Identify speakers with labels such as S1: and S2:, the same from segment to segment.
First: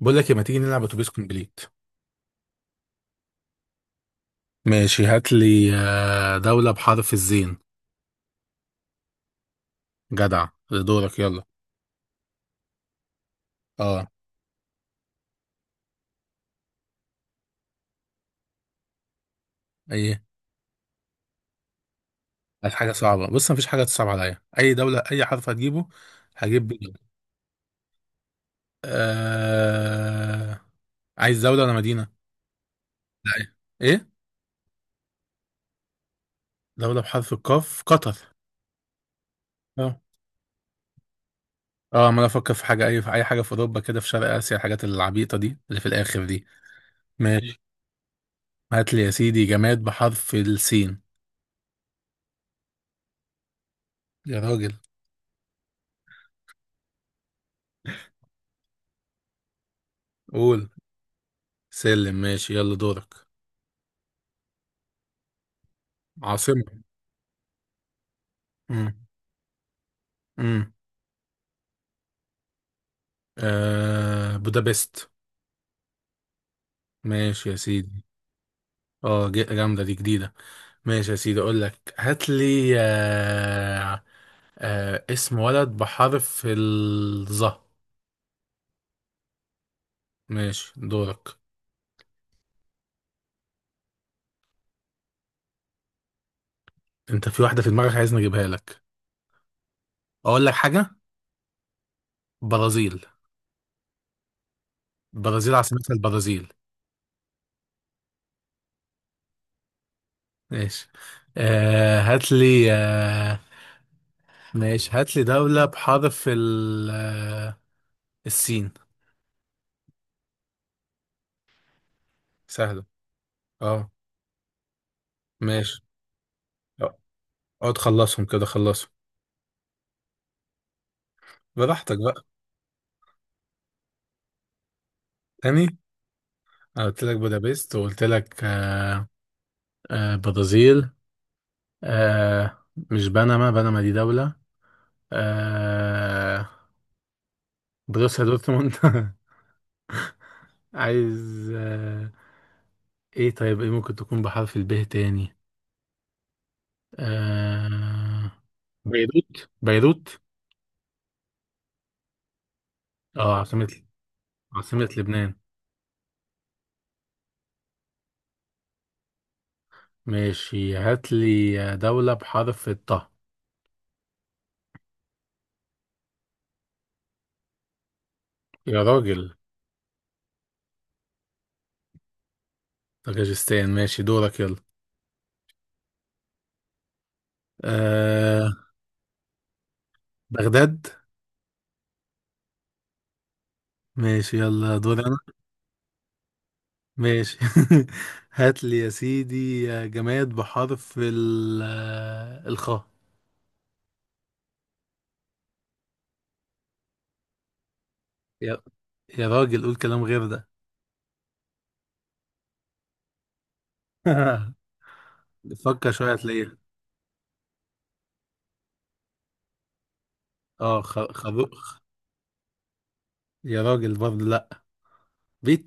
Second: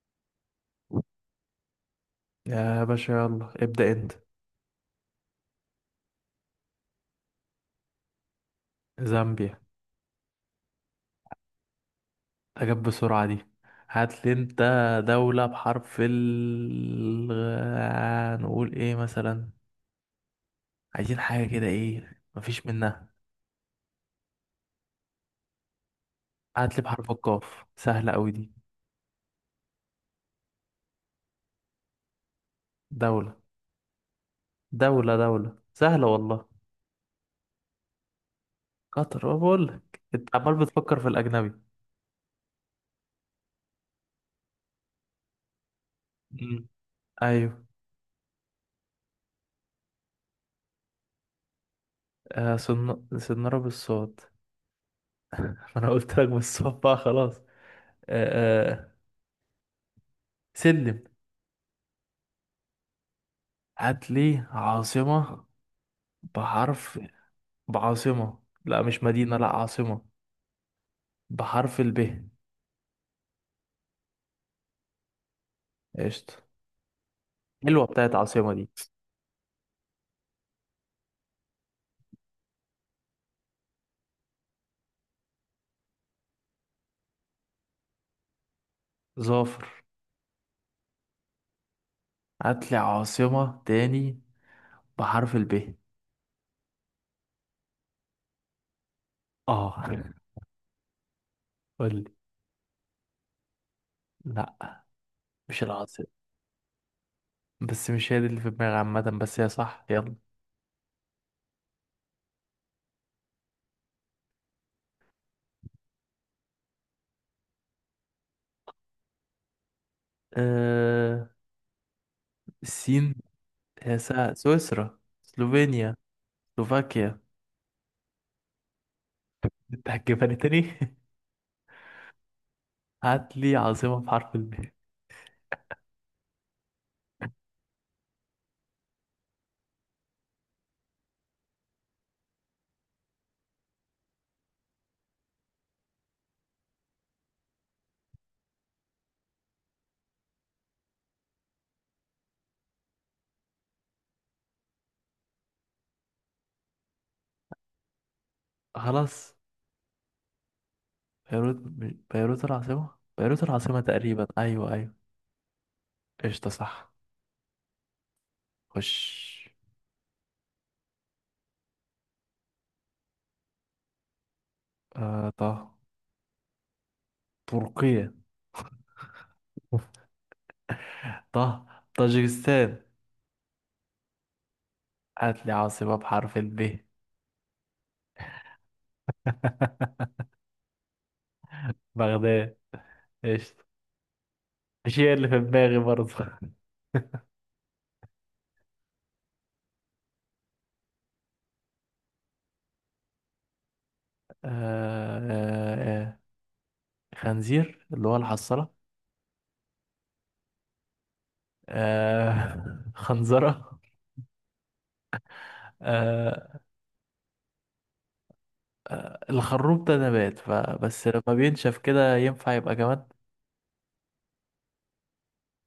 S1: بقول لك إيه، ما تيجي نلعب اتوبيس كومبليت؟
S2: يا باشا، يلا ابدأ انت.
S1: ماشي، هات لي دولة بحرف الزين.
S2: زامبيا.
S1: جدع، دورك يلا.
S2: اجاب بسرعة دي.
S1: اه.
S2: هات لي انت. دولة بحرف ال نقول ايه مثلا؟
S1: ايه.
S2: عايزين حاجة كده، ايه مفيش
S1: هات حاجة
S2: منها.
S1: صعبة، بص مفيش حاجة تصعب عليا، اي دولة اي حرف هتجيبه هجيب
S2: هات لي
S1: بيه.
S2: بحرف القاف، سهلة قوي دي.
S1: آه... عايز دولة ولا مدينة؟ لا
S2: دولة
S1: ايه. إيه؟
S2: دولة سهلة والله.
S1: دولة بحرف القاف، قطر.
S2: قطر. أنا بقول
S1: اه.
S2: لك انت عمال بتفكر في الأجنبي.
S1: اه، عمال افكر في حاجة، اي في اي حاجة في اوروبا كده، في شرق اسيا، الحاجات العبيطة دي اللي في الاخر دي.
S2: مم. ايوه.
S1: ماشي، هات لي يا سيدي جماد بحرف السين.
S2: صنارة بالصوت.
S1: يا راجل.
S2: ما انا قلت لك بالصوت بقى خلاص. آه، آه.
S1: قول.
S2: سلم.
S1: سلم. ماشي يلا، دورك.
S2: هات لي عاصمة
S1: عاصمة.
S2: بحرف، بعاصمة، لا
S1: امم
S2: مش مدينة، لا عاصمة
S1: امم
S2: بحرف الب.
S1: بودابست.
S2: قشطة.
S1: ماشي يا
S2: حلوة
S1: سيدي.
S2: بتاعت عاصمة دي.
S1: اه، جامدة دي، جديدة. ماشي يا سيدي، اقول لك هات لي. اسم ولد بحرف الظه.
S2: ظافر.
S1: ماشي، دورك.
S2: هاتلي عاصمة تاني بحرف الب.
S1: انت في واحدة في دماغك عايزني اجيبها لك.
S2: اه.
S1: اقول لك حاجة.
S2: قولي.
S1: برازيل.
S2: لا.
S1: برازيل
S2: مش
S1: عاصمتها
S2: العاصمة.
S1: البرازيل.
S2: بس مش هي دي اللي في دماغي، عامة بس هي صح، يلا.
S1: ماشي. هات لي. ماشي، هات لي دولة بحرف السين.
S2: آه...
S1: سهلة.
S2: السين.
S1: اه.
S2: هي سويسرا،
S1: ماشي
S2: سلوفينيا،
S1: آه،
S2: سلوفاكيا.
S1: اقعد خلصهم كده، خلصهم.
S2: انت هتجيبها لي تاني.
S1: براحتك بقى.
S2: هاتلي عاصمة بحرف الب.
S1: تاني. أنا قلت لك بودابست، وقلت لك. برازيل. آه مش بنما، بنما دي دولة. آه بروسيا دورتموند. عايز. ايه طيب، ايه ممكن تكون بحرف الب تاني؟ آه
S2: خلاص.
S1: بيروت، بيروت.
S2: بيروت. بيروت العاصمة،
S1: اه
S2: بيروت
S1: عاصمة.
S2: العاصمة تقريبا، أيوة،
S1: عاصمة
S2: أيوة.
S1: لبنان.
S2: قشطة، صح. خش.
S1: ماشي، هات لي دولة بحرف الطاء.
S2: طه. تركيا.
S1: يا راجل.
S2: طه. طاجكستان.
S1: طاجستان، ماشي دورك يلا.
S2: هات لي عاصمة بحرف الب.
S1: آه بغداد.
S2: بغداد. قشطة.
S1: ماشي يلا
S2: مش
S1: دور
S2: هي
S1: انا.
S2: اللي في دماغي برضه. آه.
S1: ماشي. هات لي يا سيدي جماد بحرف ال الخاء.
S2: آه، آه. خنزير، اللي هو
S1: يا
S2: الحصالة.
S1: يا راجل، قول كلام غير ده.
S2: آه. خنزرة.
S1: فكر شوية
S2: آه،
S1: هتلاقيها.
S2: الخروب ده نبات،
S1: اه،
S2: فبس لما
S1: خروخ.
S2: بينشف كده ينفع يبقى جماد.
S1: يا راجل برضه لا.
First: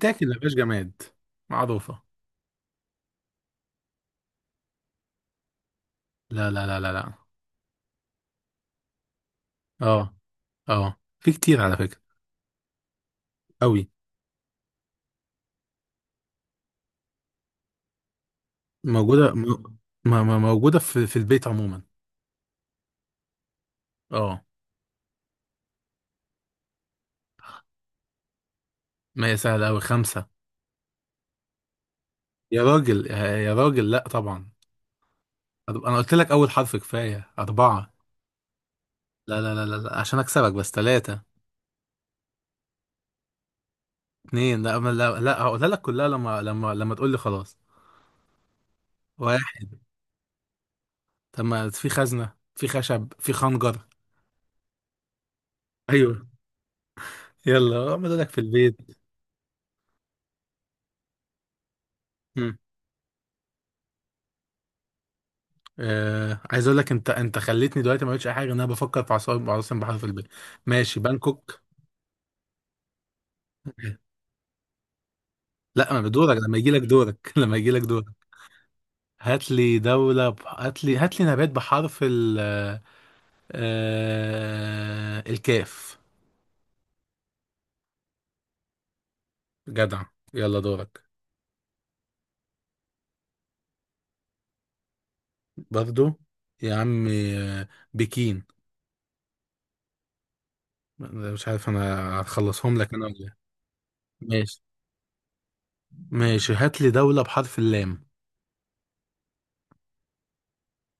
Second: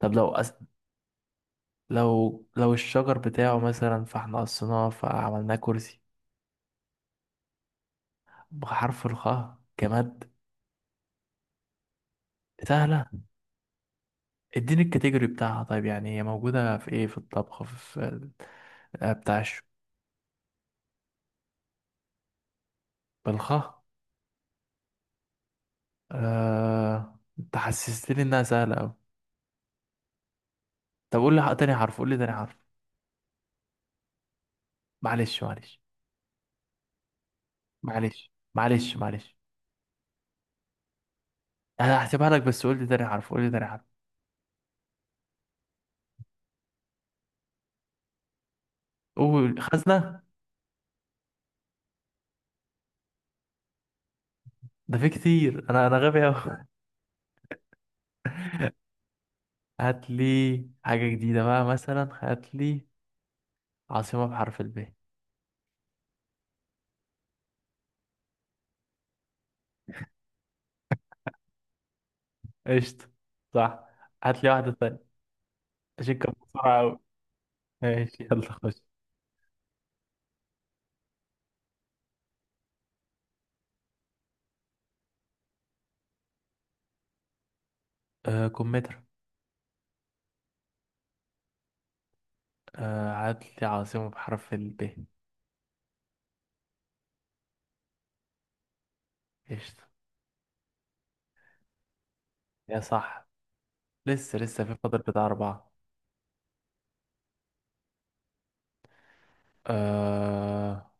S2: طب لو أس...
S1: مفيش جماد معروفة.
S2: لو الشجر بتاعه مثلا، فاحنا قصيناه فعملناه كرسي.
S1: لا لا لا لا لا.
S2: بحرف الخاء
S1: اه
S2: جماد.
S1: اه، في كتير على فكرة،
S2: سهلة.
S1: قوي.
S2: اديني الكاتيجوري بتاعها، طيب يعني هي موجودة في ايه؟ في الطبخ؟ في ال-،
S1: موجودة
S2: بتاعش.
S1: موجودة في البيت عموما.
S2: بالخاء.
S1: اه.
S2: انت حسستني انها سهلة اوي.
S1: ما هي سهلة أوي، خمسة.
S2: طب قول لي تاني حرف، قول لي تاني حرف.
S1: يا راجل يا راجل، لا طبعا.
S2: معلش، معلش،
S1: انا قلت لك اول حرف كفايه، اربعه.
S2: معلش. معلش، معلش.
S1: لا لا لا لا لا، عشان اكسبك بس، ثلاثه.
S2: انا هحسبها لك، بس قول لي تاني حرف، قول لي تاني حرف.
S1: اتنين، لا لا لا، هقولها لك كلها لما تقول لي خلاص.
S2: قول:
S1: واحد.
S2: خزنة.
S1: طب ما في خزنه، في خشب، في خنجر.
S2: ده في كتير، انا
S1: ايوه.
S2: غبي اوي.
S1: يلا اعمل لك في البيت.
S2: هات لي حاجة جديدة بقى، مثلا هات
S1: مم.
S2: لي عاصمة بحرف الب.
S1: عايز اقول لك، انت خليتني دلوقتي ما قلتش اي حاجه ان انا بفكر في عاصمه بحر في البيت. ماشي، بانكوك.
S2: قشطة، صح. هات لي واحدة تانية.
S1: لا، ما
S2: أشك
S1: بدورك لما يجي
S2: بسرعة
S1: لك
S2: أوي.
S1: دورك. لما يجي لك
S2: ماشي،
S1: دورك.
S2: يلا خش.
S1: هات لي هات لي نبات بحرف ال الكاف.
S2: آه، كمثرى.
S1: جدع. يلا دورك.
S2: عدل، عاصمة بحرف ال ب.
S1: برضو. يا عم. بكين.
S2: قشطة.
S1: مش عارف انا هخلصهم
S2: يا
S1: لك انا ولا
S2: صح.
S1: إيه.
S2: لسه
S1: ماشي
S2: لسه في فاضل بتاع أربعة.
S1: ماشي، هات لي دولة بحرف اللام.
S2: آه.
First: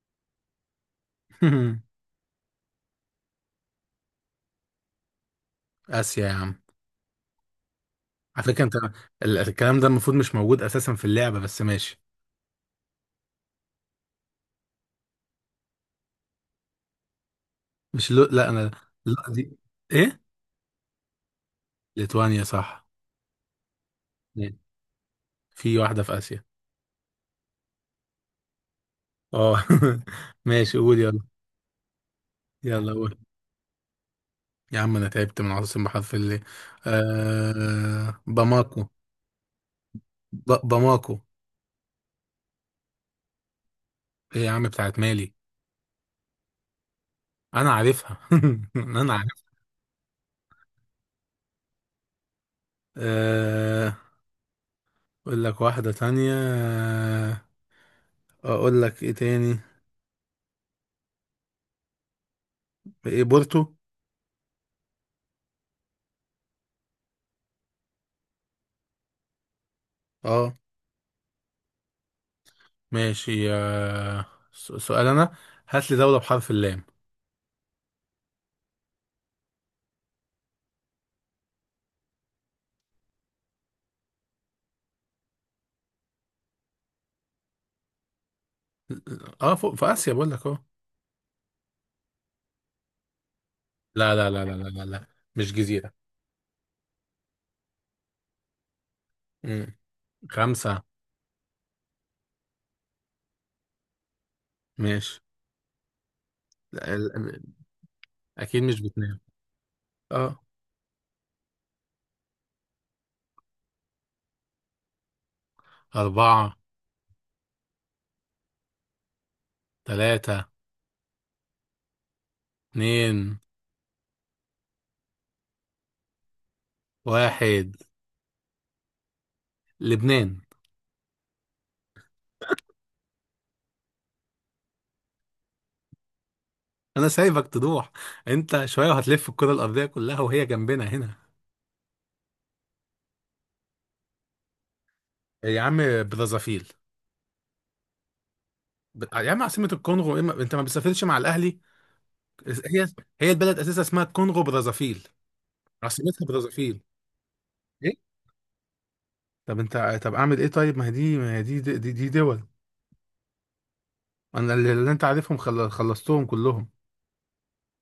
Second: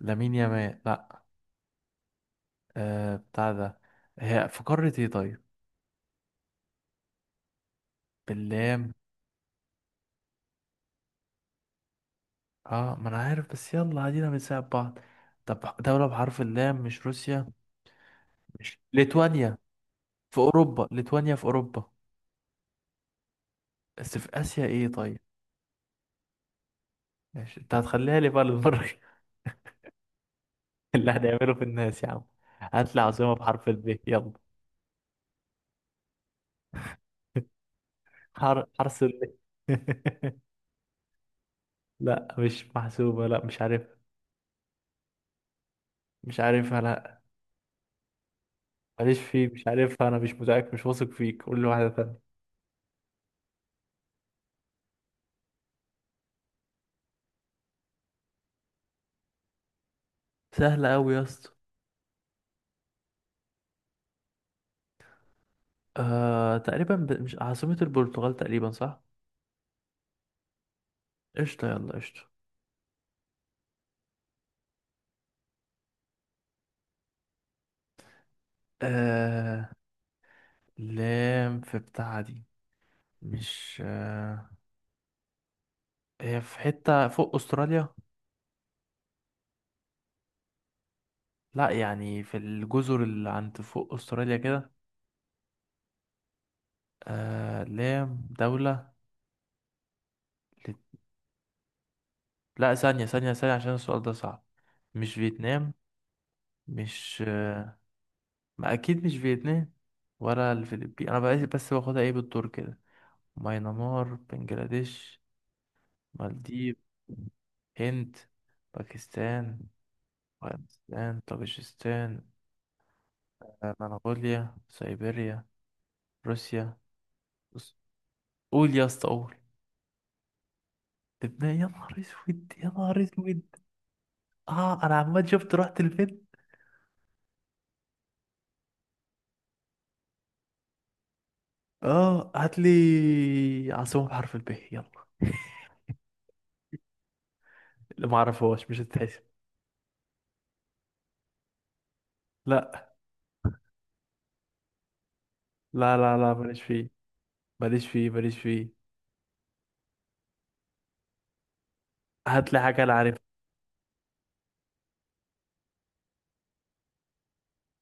S2: لامين يامال، لأ. آه، بتاع ده. هي في قارة ايه طيب؟
S1: اسيا يا عم. على فكرة انت،
S2: باللام.
S1: الكلام ده المفروض مش موجود اساسا في اللعبة، بس ماشي.
S2: اه، ما أنا عارف بس، يلا عادينا بنساعد بعض. طب دولة بحرف اللام، مش روسيا.
S1: مش لو، لا انا.
S2: مش
S1: لا دي.
S2: ليتوانيا.
S1: ايه.
S2: في أوروبا، ليتوانيا في أوروبا.
S1: ليتوانيا صح.
S2: بس في آسيا ايه طيب؟
S1: في واحدة في اسيا.
S2: ماشي، انت هتخليها لي بقى للمرة.
S1: اه. ماشي، قول
S2: اللي
S1: يلا.
S2: هنعمله في الناس يا عم.
S1: يلا
S2: هات لي
S1: قول.
S2: عاصمة بحرف الب يلا.
S1: يا عم انا تعبت من عاصم بحرف اللي. باماكو.
S2: حرس ال.
S1: باماكو.
S2: لا مش محسوبة، لا مش عارفها.
S1: ايه يا عم، بتاعت مالي.
S2: مش عارفها، لا.
S1: انا عارفها، انا
S2: ماليش
S1: عارف.
S2: فيه، مش عارفها، أنا مش متأكد، مش واثق فيك، قول لي واحدة تانية.
S1: آه اقول لك واحدة تانية. اقول لك ايه تاني.
S2: سهلة أوي يا اسطى.
S1: ايه، بورتو.
S2: تقريبا، مش عاصمة البرتغال تقريبا، صح.
S1: اه.
S2: قشطة، يلا قشطة.
S1: ماشي. سؤال انا، هات لي دولة بحرف اللام.
S2: آه... لام في بتاع دي. مش هي في حتة فوق أستراليا.
S1: اه، فوق في اسيا بقول لك اه.
S2: لا يعني في الجزر اللي عند فوق
S1: لا لا
S2: أستراليا
S1: لا لا لا
S2: كده.
S1: لا لا، مش جزيرة.
S2: لام دولة.
S1: مم.
S2: لت...
S1: خمسة.
S2: لا، ثانية، ثانية، ثانية، عشان السؤال ده صعب. مش
S1: ماشي.
S2: فيتنام.
S1: لا،
S2: مش
S1: اكيد
S2: ما
S1: مش
S2: أكيد مش
S1: بتنام.
S2: فيتنام.
S1: اه.
S2: ولا الفلبين، أنا بقى بس باخدها إيه بالدور كده. ماينمار، بنجلاديش.
S1: أربعة.
S2: مالديف. هند. باكستان.
S1: ثلاثة.
S2: افغانستان، طاجيكستان.
S1: اتنين.
S2: منغوليا، سيبيريا. روسيا.
S1: واحد.
S2: بص، قول يا اسطى، قول.
S1: لبنان.
S2: لبنان. يا نهار اسود، يا نهار اسود. اه انا عمال شفت رحت لفين.
S1: انا سايبك تروح، انت شويه وهتلف الكره الارضيه كلها وهي جنبنا هنا.
S2: اه، هات لي عاصمة بحرف الب يلا.
S1: يا عم، برازافيل.
S2: اللي ما اعرفهاش مش هتتحسب.
S1: يا عم عاصمه الكونغو، إيه انت ما بتسافرش مع الاهلي؟ هي
S2: لا،
S1: هي البلد اساسا اسمها الكونغو برازافيل،
S2: لا، لا،
S1: عاصمتها
S2: لا، ماليش
S1: برازافيل.
S2: فيه، ماليش
S1: ايه.
S2: فيه. ماليش فيه.
S1: طب انت، طب اعمل ايه طيب، ما هي دي، ما هي دي دي دول.
S2: هات لي حاجة انا عارفها.
S1: انا اللي انت عارفهم خلصتهم كلهم.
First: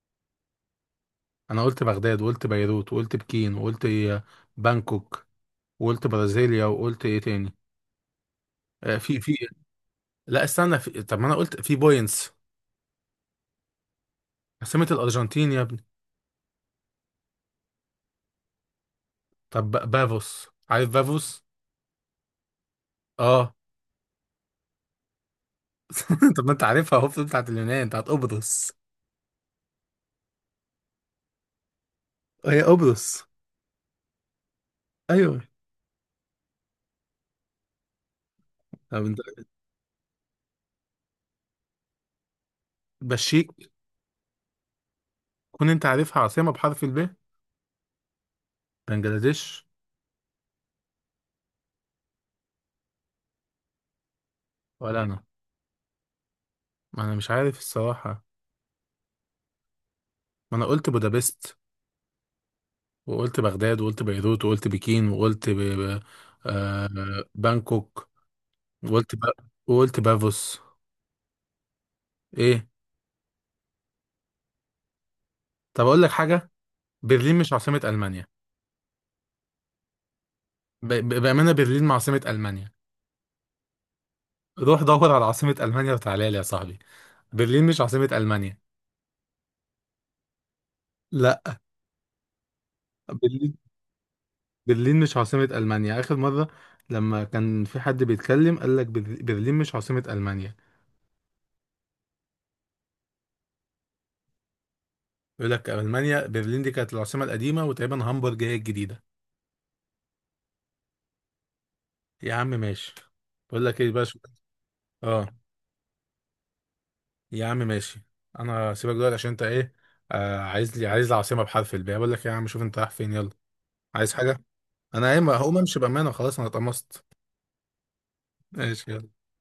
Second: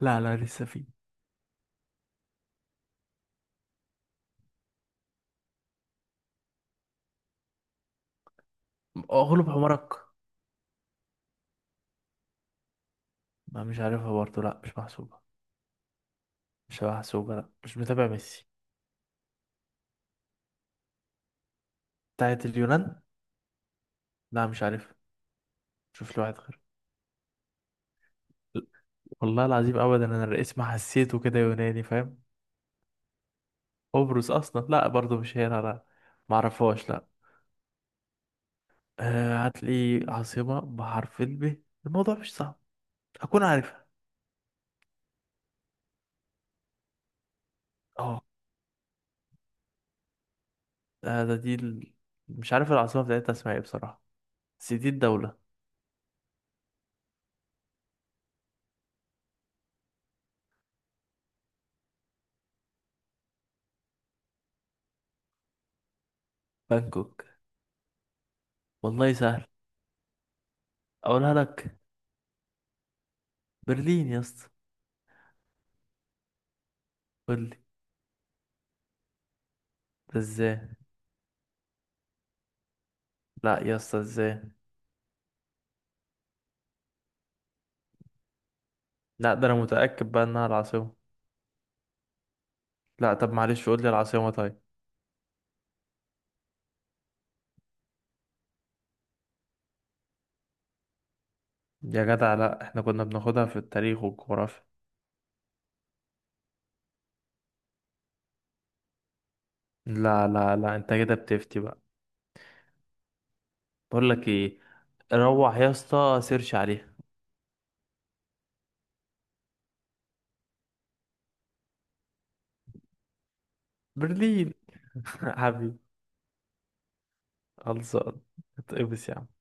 S2: لا، لا، لسه فيه.
S1: انا قلت بغداد وقلت بيروت وقلت بكين وقلت بانكوك، وقلت برازيليا، وقلت ايه تاني؟ في.
S2: اغلب حمارك.
S1: لا استنى، طب ما انا قلت في بوينتس،
S2: ما مش عارفها برضه، لا مش
S1: عاصمة
S2: محسوبة.
S1: الارجنتين يا ابني.
S2: مش محسوبة، لا مش متابع ميسي.
S1: طب، بافوس، عارف بافوس.
S2: بتاعت اليونان.
S1: اه.
S2: لا مش عارفها. شوف لي واحد
S1: طب ما
S2: غير.
S1: انت عارفها اهو، بتاعت اليونان، بتاعت قبرص.
S2: والله العظيم ابدا، انا الاسم حسيته كده يوناني، فاهم.
S1: هي قبرص.
S2: قبرص اصلا، لا برضه مش
S1: ايوه.
S2: هي، لا، لا. ما اعرفهاش، لا.
S1: طب انت.
S2: هات لي عاصمة بحرف الب، الموضوع مش صعب. هكون
S1: بشيك.
S2: عارفها.
S1: كون انت عارفها عاصمة بحرف الب.
S2: اه.
S1: بنجلاديش.
S2: ده ده دي ال... مش عارف العاصمة بتاعتها اسمها ايه بصراحة، بس دي
S1: ولا انا،
S2: الدولة.
S1: ما انا مش عارف الصراحة. ما انا قلت بودابست وقلت بغداد وقلت بيروت وقلت بكين وقلت
S2: بانكوك.
S1: آه... بانكوك،
S2: والله
S1: وقلت
S2: سهل.
S1: وقلت بافوس.
S2: اقولها لك.
S1: ايه.
S2: برلين يا اسطى.
S1: طب اقول لك حاجة، برلين
S2: قول
S1: مش
S2: لي.
S1: عاصمة المانيا.
S2: ده ازاي؟
S1: بأمانة برلين عاصمة ألمانيا.
S2: لا يا اسطى، ازاي؟
S1: روح دور على عاصمة ألمانيا وتعالى لي يا صاحبي. برلين مش عاصمة ألمانيا.
S2: لا، ده انا متأكد بقى انها العاصمة.
S1: لا.
S2: لا، طب
S1: برلين
S2: معلش قول لي العاصمة طيب.
S1: برلين مش عاصمة ألمانيا آخر مرة لما كان في حد بيتكلم قال لك برلين مش عاصمة ألمانيا.
S2: يا جدع لا، احنا كنا بناخدها في التاريخ والجغرافيا.
S1: يقول لك ألمانيا، برلين دي كانت العاصمة القديمة، وتقريبا هامبورج هي الجديدة.
S2: لا، لا، لا، انت كده بتفتي بقى.
S1: يا عم ماشي. بقول لك ايه بقى
S2: بقول
S1: شو-
S2: لك ايه.
S1: اه.
S2: روح يا اسطى سيرش عليها.
S1: يا عم ماشي. انا سيبك دلوقتي عشان انت ايه. عايز لي، العاصمة بحرف الباء، بقول لك إيه يا عم، شوف انت رايح فين يلا. عايز حاجة.
S2: برلين.
S1: انا قايم هقوم
S2: حبيبي.
S1: امشي، بأمانة خلاص انا اتقمصت.
S2: خلصان.
S1: ماشي يلا.
S2: اتقبس يا عم.